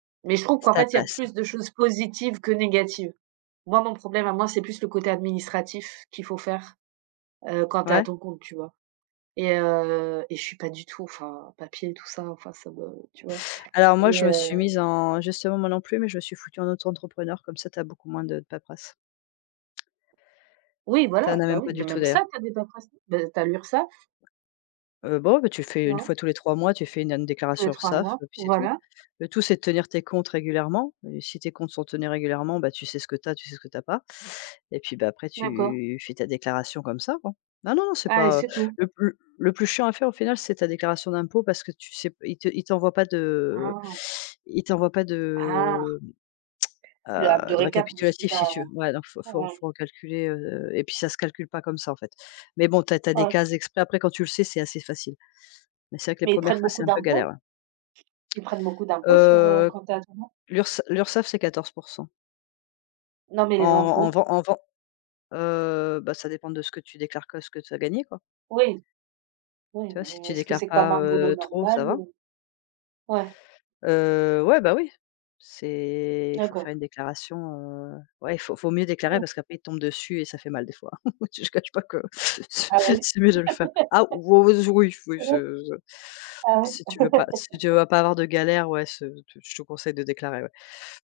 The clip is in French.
Mais je trouve qu'en Ça fait, il y a passe, hein. plus de choses positives que négatives. Moi, mon problème à moi, c'est plus le côté administratif qu'il faut faire, heu, quand tu es à Ouais. ton compte, tu vois? Et heu et je suis pas du tout, enfin, papier et tout ça, enfin, ça me tu vois? Alors Et moi, je me suis heu mise en justement, moi non plus, mais je me suis foutue en auto-entrepreneur, comme ça, tu as beaucoup moins de paperasse. Oui, Tu voilà, en as bah même oui, pas mais du tout, même d'ailleurs. ça, tu as des paperasses, bah, tu as l'URSSAF. Heu, bon, ouais, bah, tu fais 1 Non? fois tous les 3 mois, tu fais une an Tous les déclaration 3 URSSAF, mois, heu et puis c'est tout. voilà. Le tout, c'est de tenir tes comptes régulièrement, si tes comptes sont tenus régulièrement, bah, tu sais ce que tu as, tu sais ce que tu as pas et puis, bah, après, D'accord. tu fais ta déclaration comme ça, quoi. Ah non, non, c'est Ah et pas, heu, c'est tout? le plus l le plus chiant à faire au final, c'est ta déclaration d'impôt parce que tu sais p ils te ils t'envoient pas de Ah. ils t'envoient pas Ah. de, mmh, Le ap heu, de de récapitulatif de ce que récapitulatif tu si as tu veux, ouais, donc faut faut ouais. faut recalculer, heu et puis, ça se calcule pas comme ça, en fait. Mais bon, tu as tu as Ah des oui. cases exprès. Après quand tu le sais, c'est assez facile. Mais c'est vrai que les Mais ils 1res prennent fois, c'est beaucoup un peu galère, d'impôts? ouais. Ils prennent beaucoup d'impôt sur, heu, Heu, quand tu es à ton compte? L'URSSA l'URSSAF c'est 14%. Non mais En les en impôts? vend en vend heu bah, ça dépend de ce que tu déclares que ce que tu as gagné, quoi. Oui. Oui Tu vois? Si mais tu est-ce que déclares c'est comme pas, un boulot heu, trop, normal ça va. ou? Ouais. Heu, ouais, bah oui, c'est faut D'accord. faire une déclaration, heu, ouais, faut faut mieux déclarer Mmh. parce qu'après, ils tombent dessus et ça fait mal des fois. Je te cache pas que Ah oui? c'est mieux de le faire. Ah ouz oui, oui, ce je [unintelligible] ah ouais? si tu veux pas si tu veux pas avoir de galères, ouais, ce je te conseille de déclarer, ouais.